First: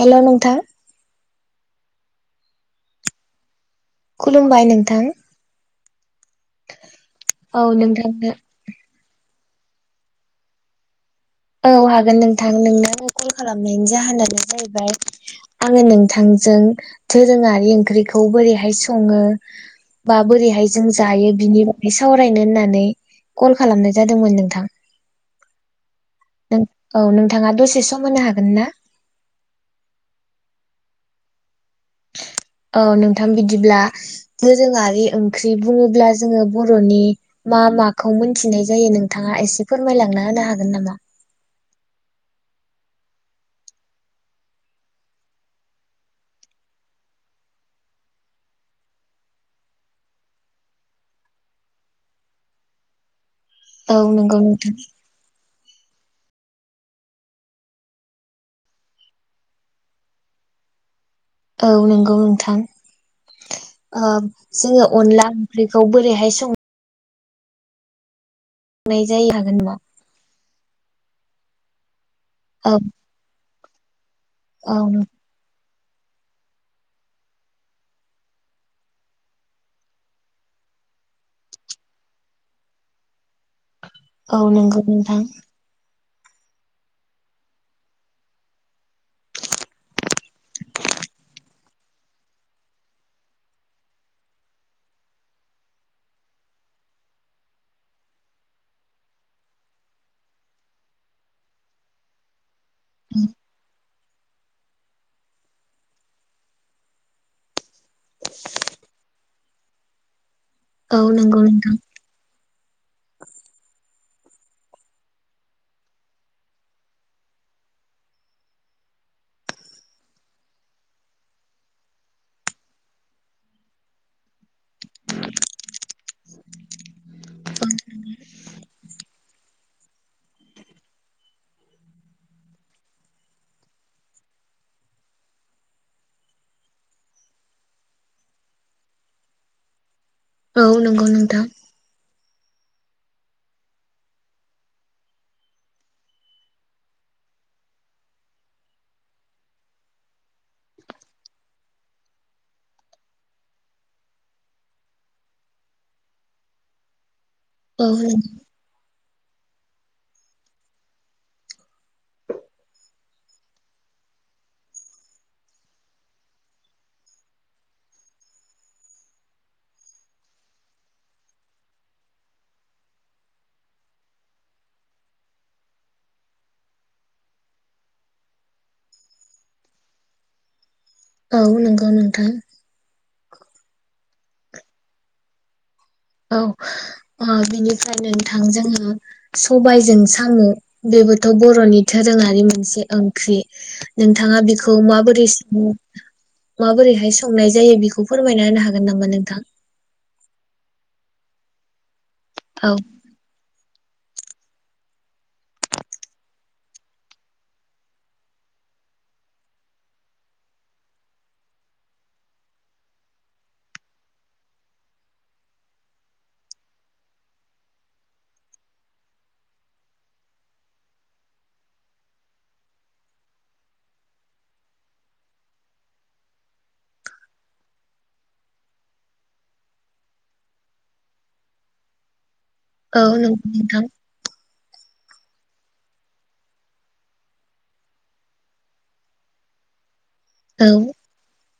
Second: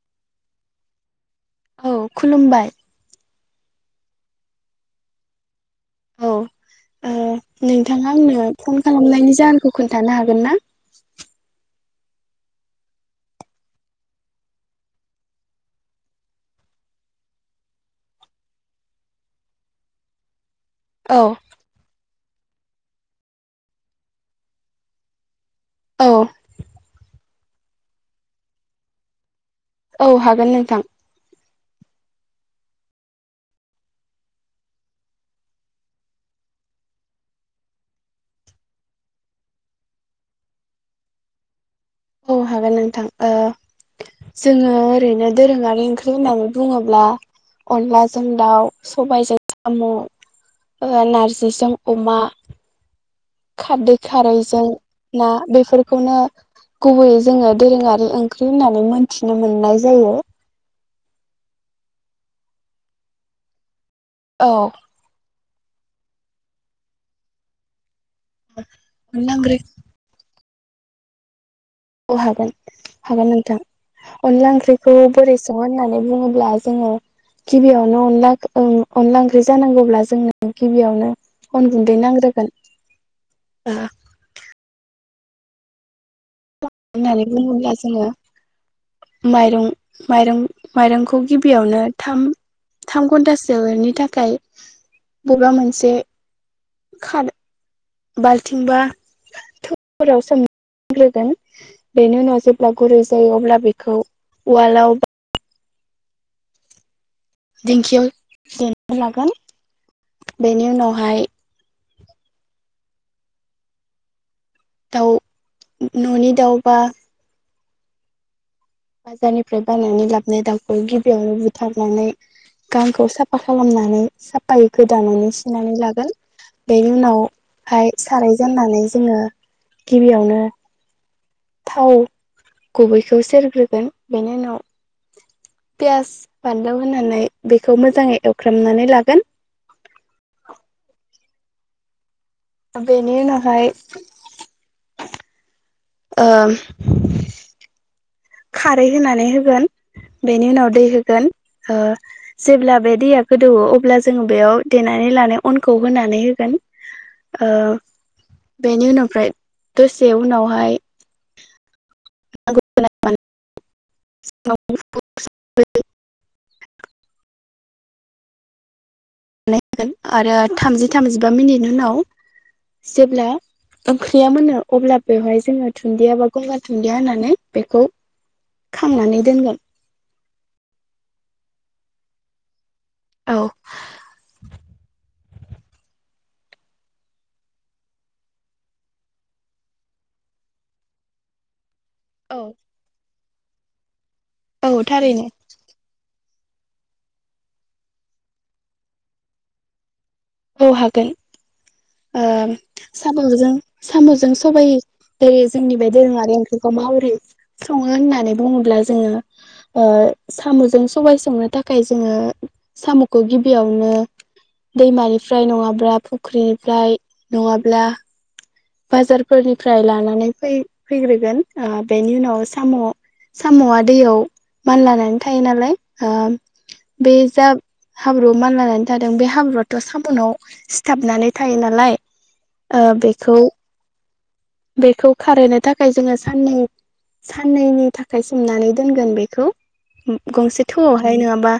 Hello नोंथां औ खुलुमबाय खुलुमबाय नोंथां औ ओ औ नोंथाङा नोंथांनो आंनो फन खालामनायनि जाहो खोन्थानो हागोन ना औ हागोन नोंथां नोंनो कल खालामनायनि जाहोनानो जाहैबाय आङो नोंथांजों दोरोङारि ओंख्रिखौ बोरैहाय सङो बा बोरैहाय जों औ जायो बिनि बागै सावराय रायनो होननानै कल खालामनाय जादोंमोन नोंथां औ औनो [unintelligible] नोंथाङा दसे सम होनो हागोन ना औ हागोन नोंथां औ नोंथां बिदिब्ला दोरोङारि ओंख्रि बुङोब्ला जोङो बर'नि मा माखौ मोनथिनाय जायो नोंथाङा एसे फोरमायलांना होनो हागोन नामा औ हागोन नोंथां ओ जोङो ओरैनो दोरोङारि ओंख्रि होननानै बुङोब्ला अनलाजों दाउ सबायजों साम'ओ नारजिजों अमा खारदै औ नंगौ खारैजों नोंथां ना बे बेफोरखौनो गुबैयै जोङो दोरोङारि ओंख्रि होननानै मोनथिनो मोननाय जायो औ नोंगौ नोंथां ओ औ जोङो अनला ओंख्रिखौ बोरैहाय सङो नायजायो अनला ओंख्रिखौ हागोनबा औ हागोन औ हागोन नोंथां अनला औ ओंख्रिखौ बोरै सं होननानै बुङोब्ला जोङो गिबियावनो अन अनला ओंख्रि जानांगौब्ला जोङनो गिबियावनो अन गुन्दै नांग्रोगोन औ नंगौ नोंथां होननानै बुङोब्ला जोङो माइरं माइरं माइरंखौ गिबि गिबियावनो थाम थाम घन्टासोनि थाखाय बबेबा मोनसे खानो बाल्थिंबा थौफोराव सोमग्रोगोन बेनि उनाव जेब्ला गुरै जायो अब्ला बेखौ उवालाव दिेंखियाव देना लागोन बेनि औ उनावहाय नंगौ नोंथां [inaudible] दाउ न'नि दाउबा बाजारनिफ्राय बायनानै लाबोन दाउखौ गिबियावनो बुथारनानै गांखौ साफा खालामनानै साफायै गोदानानै सुनानै लागोन बेनि उनावहाय साराय जाननानै जोङो गिबियावनो थाव गुबैखौ सेरग्रोगोन बेनि उनाव पियास बानलौ होनानै बेखौ मोजाङै एवफ्रामनानै लागोन औ नंगौ नोंथां आ बेनि नाहाय [unintelligible] खारै होनानै होगोन बेनि उनाव दै होगोन ओ जेब्ला बे दैया गोदौवो अब्ला जोङो बेयाव देनानै लानाय अनखौ होनानै होगोन ओ औ बेनि उनावफ्राय दसे उनावहाय [unintelligible] बानायोन आरो थामजि थामजिबा मिनिट उनाव जेब्ला ओंख्रिया मोनो अब्ला बेवहाय जोङो दुनन्दिया बा गंगार दुन्दिया होनानै बेखौ खांनानै दोनगोन। औ नंगौ नोंथां। औ औ ओ बिनिफ्राय नोंथां जोङो सबाइजों सामु बेबोथ' बर'नि औ दोरोङारि मोनसे ओं ख्रि नोंथाङा बिखौ औ थारैनो माबोरै सङो माबोरैहाय संनाय जायो बेखौ फोरमायना होनो हागोन नामा नोंथां? औ हागोन। ओ औ साम'जों साम'जों सबाइ जेरै जोंनि बे दोरोङारि ओंख्रिखौ माबोरै सङो होननानै बुङोब्ला जोङो ओ साम'जों सबाय संनो थाखाय जोङो साम'खौ गिबियावनो दैमानि फ्राय नङाब्ला फुख्रिनिफ्राय नङाब्ला बाजारफोरनिफ्राय लानानै फै फैग्रोगोन ओ बेनि उनाव साम' साम'आ दैयाव मान लानानै थायो नालाय ओ बे जा हाब्रुआव मान लानानै थादों बे हाब्रुआथ' साम'नाव सिथाबनानै थायो नालाय ओ औ बेखौ नंगौ नोंथां बेखौ खारहोनो थाखाय जोङो साननै साननैनि थाखाय सोमनानै दोनगोन बेखौ। गंसे औ थौआवहाय नोङाबा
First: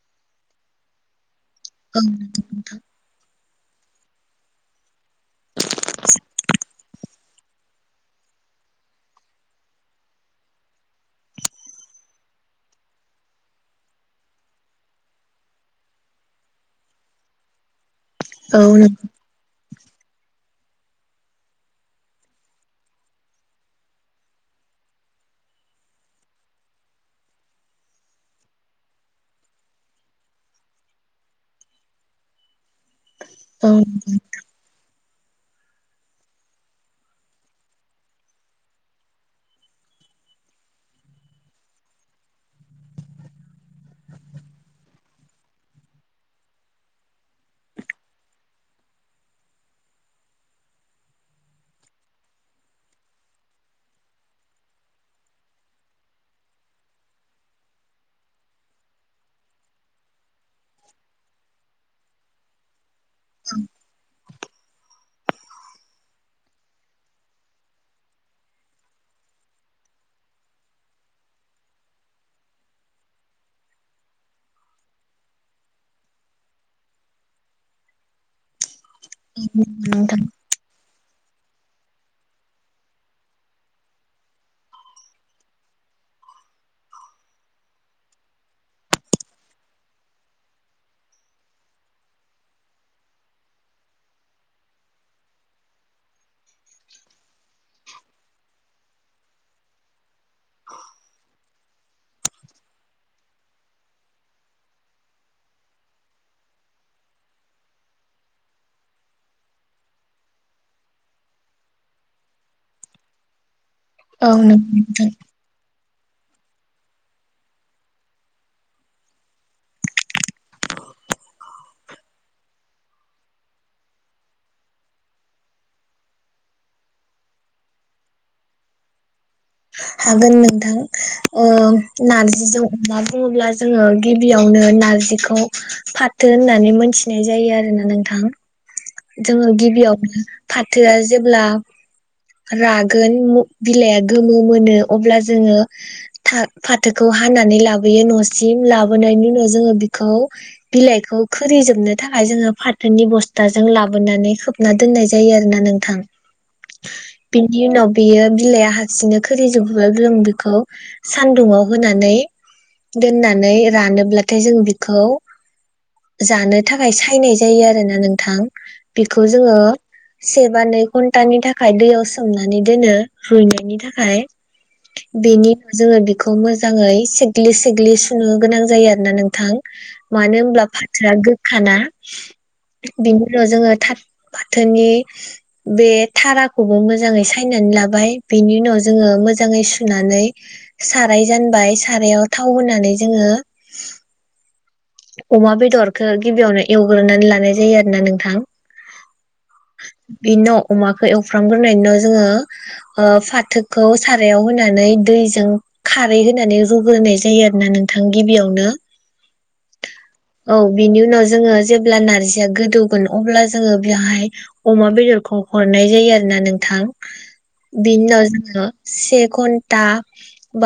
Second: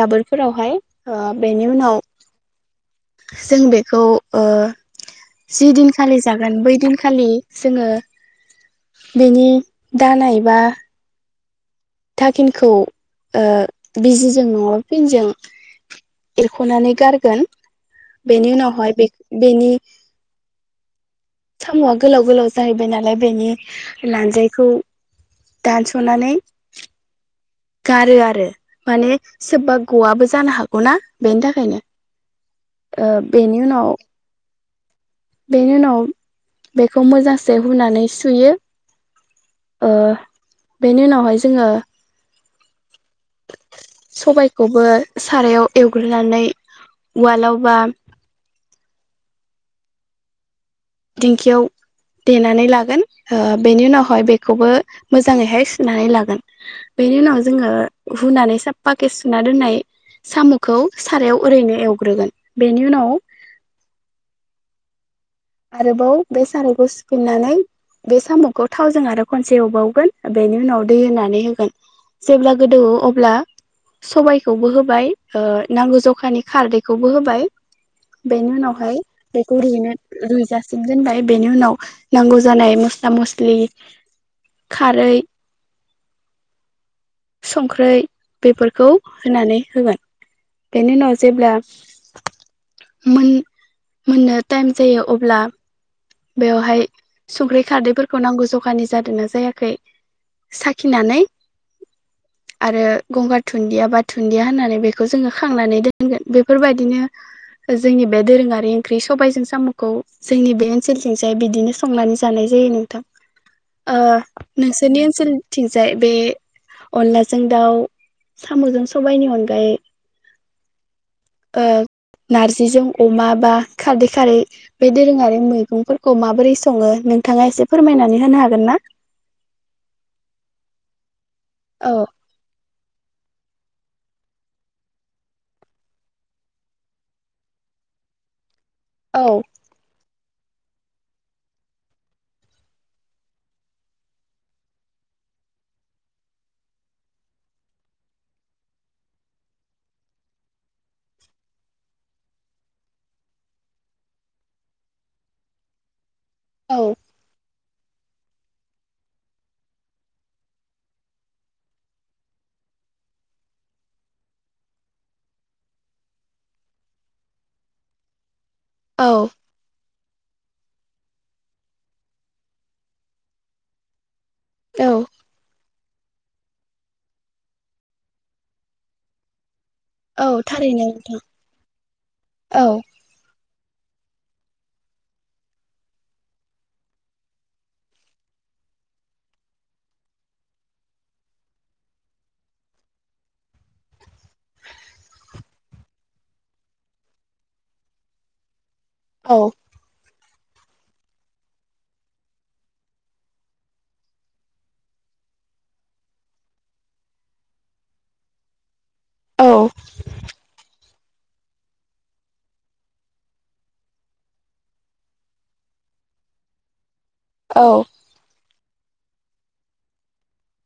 दाबोरफोरावहाय ओ बेनि उनाव ओं नंगौ नोंथां जों बेखौ ओ जि दिनखालि जागोन बै दिन खालि जोङो बेनि दानाय बा थाखिनखौ ओ बिजिजों नङाब्ला फिनजों एरख'नानै गारगोन। बेनि औ नों उनावहाय बे बेनि साम'आ गोलाव गोलाव जाहैबाय नालाय बेनि लानजायखौ दानस'नानै गारो आरो माने सोबबा गवाबो जानो हागौना बेनि थाखायनो। ओ बेनि औ उनाव बेनि उनाव बेखौ मोजांसे हुनानै सुयो ओ बेनि उनावहाय जोङो सबायखौबो सारायाव एवग्रोनानै उवालाव बा दिंखियाव देनानै लागोन ओ बेनि उनावहाय बेखौबो मोजाङैहाय सुनानै लागोन बेनि उनाव जोङो हुनानै सा पाके सुना दोननाय साम'खौ सारायाव ओरैनो एवग्रोगोन बेनि उनाव आरोबाव बे सारायखौ सुफिननानै बे साम'खौ थावजों आरो खनसे एवबावगोन बेनि उनाव दै होनानै होगोन जेब्ला गोदौयो अब्ला सबायखौबो होबाय ओ नांगौ जखानि खारदैखौबो होबाय बेनि उनाव हाय बेखौ नोंथां रुयनो जासि जोनबाय बेनि उनाव नांगौ जानाय मस्ला मस्लि खारै संख्रै बेफोरखौ होनानै होगोन बेनि उनाव जेब्ला मोन मोननो टाइम जायो अब्ला बेवहाय संख्रि खारदैफोरखौ नांगौ जखानि जादोंना जायाखै साखिनानै आरो गंगार थुन्दिया बा दुन्दिया होननानै बेखौ जोङो खांनानै दोनगोन। बेफोरबायदिनो जोंनि बे दोरोङारि ओंख्रि सबाइजों साम'खौ जोंनि बे ओनसोलथिंजाय बिदिनो संनानै जानाय जायो नोंथां। ओ औ नंगौ नोंसोरनि नोंथां ओनसोलनिथिं जाय बे अनलाजों दाउ साम'जों सबाइनि अनगायै ओ नारजिजों अमा बा खारदै खारै बे दोरोङारि मै गंफोरखौ माबोरै सङो नोंथाङा एसे फोरमायनानै होनो हागोन ना? हागोन नोंथां। औ नारजिजों अमा बुङोब्ला जोङो गिबियावनो नारजिखौ फाथो होननानै मोनथिनाय जायो आरोना नोंथां। औ जोङो गिबियावनो फाथोआ जेब्ला रागोन बिलाइआ गोमो मोनो अब्ला जोङो था फाथोखौ हानानै लाबोयो न'सिम लाबोनायनि उनाव जोङो बिखौ बिलाइखौ खोरिजोबनो थाखाय जोङो फाथोनि बस्थाजों लाबोनानै खोबना दोननाय जायो आरोना नोंथां। औ बिनि उनाव बेयो बिलाइआ हारसिंनो खोरिजोबोब्ला जों बेखौ सानदुंआव होनानै दोननानै रानोब्लाथाय जों बिखौ जानो थाखाय सायनाय जायो आरो ना नोंथां। बेखौ औ जोङो सेबा नै घन्टा नि थाख खाय दैयाव सोमनानै दोनो रुइनायनि थाखाय औ बेनि उनाव जोङो बि खौ मोजाङै सिग्लि सिग्लि सुनो गोनां जायो आरो ना नोंथां। मानो औ होनोमब्ला थारैनो फाथोआ नोंथां गोखाना औ बिनि उनाव जोङो थाथ फाथोनि बे थाराखौबो मोजाङै सायनानै लाबाय बेनि उनाव जोङो मोजाङै सुनानै साराय जानबाय सारायाव थाव होनानै जोङो अमा बेदरखौ गिबियावनो एवग्रोनानै लानाय जायो आरो ना नोंथां। औ बेनिनाव अमाखौ एवफ्रामग्रोनाय उनाव जोङो फाथोखौ सारायाव होनानै दैजों खारै होनानै रुग्रोनाय जायो आरो ना नोंथां गिबियावनो। औ औ बिनि उनाव जोङो जेब्ला नारजिया गोदौगोन अब्ला जोङो बेहाय अमा बेदरखौ हरनाय जायो आरो ना नोंथां। औ बिनि उनाव जोङो से घन्टा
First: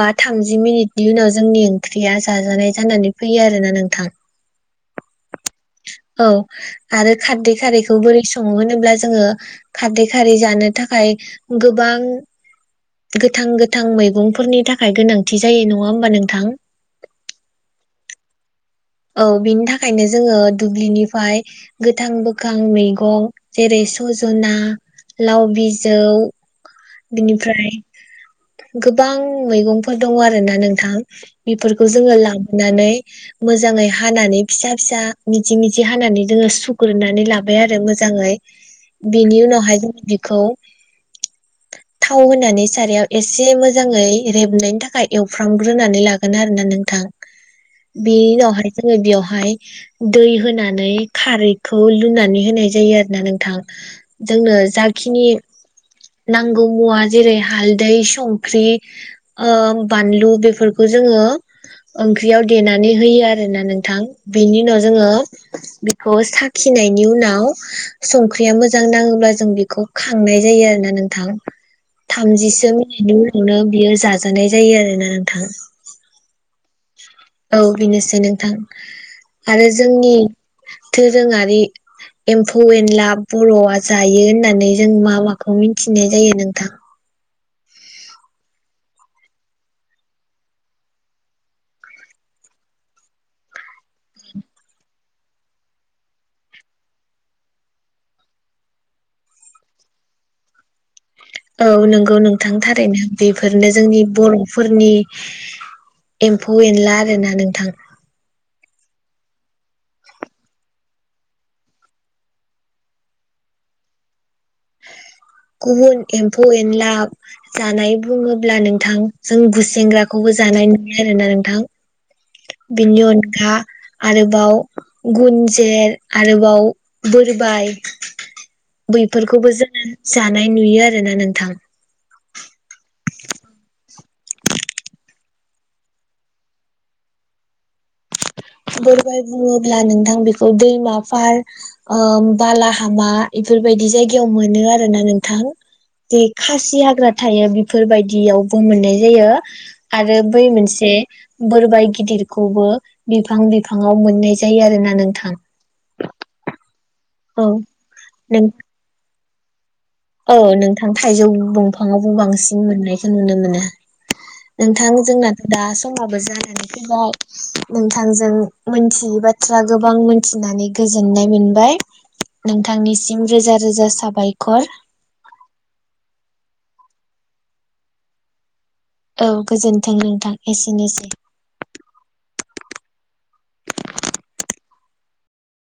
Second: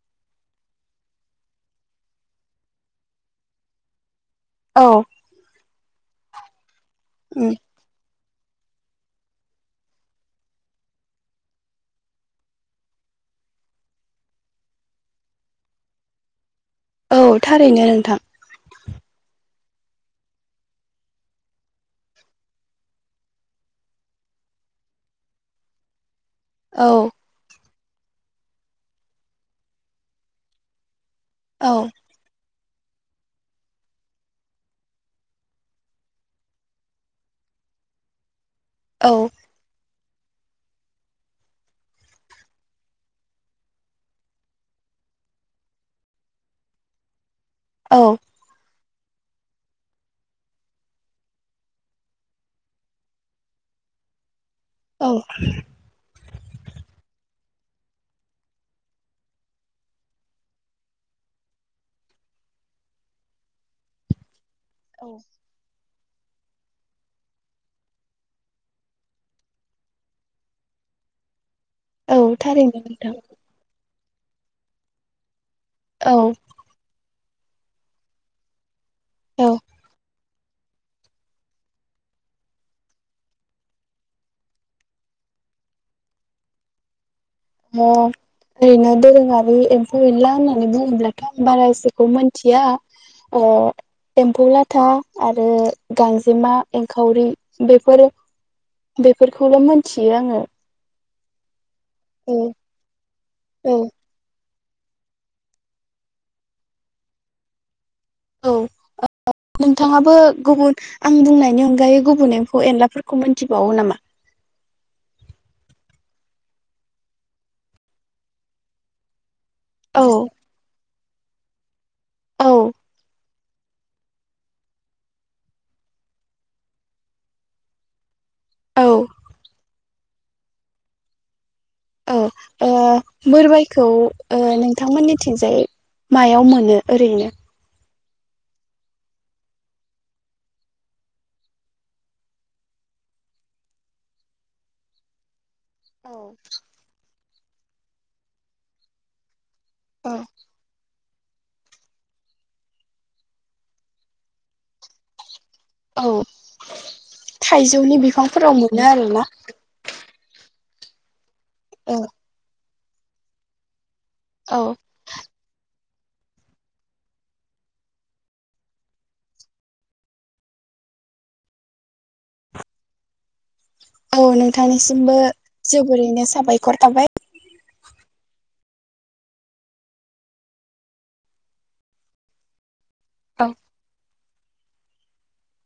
बा थामजि मिनिटनि उनाव जोंनि ओंख्रिया जाजानाय जानानै फैयो आरोना नों थां औ औ आरो उम खारदै खारैखौ बोरै स सङो होनोब्ला जोङो खारदै खारै जानो थाखाय गोबां गोथां गोथां मैगंफोरनि थाखाय गोनांथि जायो नङा होमबा नोंथां औ थारैनो नोंथां। औ बिनि थाखायनो जोङो दुब्लिनिफ्राय गोथां गोखां मैगं जेरै सजना लाव बिजौ औ बिनिफ्राय गोबां मैगंफोर दङ आरोना नोंथां औ बेफोरखौ जोङो लां नानै मोजाङै हानानै फिसा फिसा मिजि मिजि हानानै जोङो सुग्रोनानै लाबाय आरो मोजाङै। औ बिनि उनावहाय [unintelligible] खौ थाव होनानै सारायाव एसे मोजाङै रेबनायनि थाखाय एवफ्रामग्रोनानै लागोन आरो ना नोंथां। औ बिनि उनावहाय जोङो बेयावहाय दै होनानै खारैखौ लुनानै होनाय जायो आरो ना नोंथां। जोंनो औ जाखिनि नांगौ मुवा जेरै हालदै संख्रि ओ-बानलु बेफोरखौ जोङो ओंख्रियाव देनानै नै होयो आरोना नोंथां। बिनि उनाव जोङो। खौ साखिनायनि उनाव संख्रिया मोजां नाङोब्ला जों बेखौ खांनाय जायो आरो ना नोंथां। औ थामजिसो थारैनो नोंथां मिनिटनि उनावनो बियो जा जानाय जायो आरोना नोंथां औ औ बेनोसै नोंथां। औ आरो जोंनि दोरोङारि एम्फौ-एनला बरआ जायो होननानै जों मा माखौ मिथिनाय जायो नोंथां। ओम ओरैनो दोरोङारि एम्फौ-एनला होननानै बुङोब्लाथ आं बारा एसेखौ मिथिया। एम्फौ लाथा आरो गांजेमा एंखावरि बेफोर बेफोरखौल मोनथियो आङो। औ नंगौ औ नोंथां थारैनो बेफोरनो औ जोंनि बर फोरनि एम्फौ-एनला आरो ना नोंथां। औ नोंथाङाबो गुबुन आं बुंनायनि अनगायै गुबुन एम्फौ-एनलाफोरखौ मिथिबावो नामा? गुबुन एम्फौ-एनला जानाय बुङोब्ला नोंथां। जों औ गुसेेंग्राखौबो जानाय नुयो आरो ना नों थां औ बिनि अनगा आरोबाव गुनजेर आरोबाव बोरबाय औ बैफोरखौबो जोङो। जानाय नुयो आरोना नोंथां। औ ओ बोरबायखौ नोंथांमोननिथिंजाय मायाव मोनो ओरैनो? बोरबाय बुङोब्ला नोंथां बेखौ दैमाफोर ओ-बालाहामा एफोरबायदि जायगायाव मोनो आरोना नोंथां। बे खासि हाग्रा थायो बेफोरबायदियावबो मोननाय जायो। औ आरो बै मोनसे बोरबाय गिदिरखौबो बिफां बिफाङाव मोननाय जायो आरो ना नोंथां। औ औ थाइजौनि नों बिफांफोराव मोनो आरोना। औ नोंथां थाइजौ औ दंफाङावबो बांसिन मोननाय जों नुनो मोनो। नोंथां जोंनाथ दा समाबो जानानै फैबाय नोंथांजों मोनथियै बाथ्रा गोबां मोनथिनानै गोजोननाय मोनबाय। नोंथांनिसिम रोजा रोजा औ साबायखर नोंथांनिसिमबो जोबोरैनो साबायखर थाबाय। औ गोजोन्थों नोंथां एसेनोसै। औ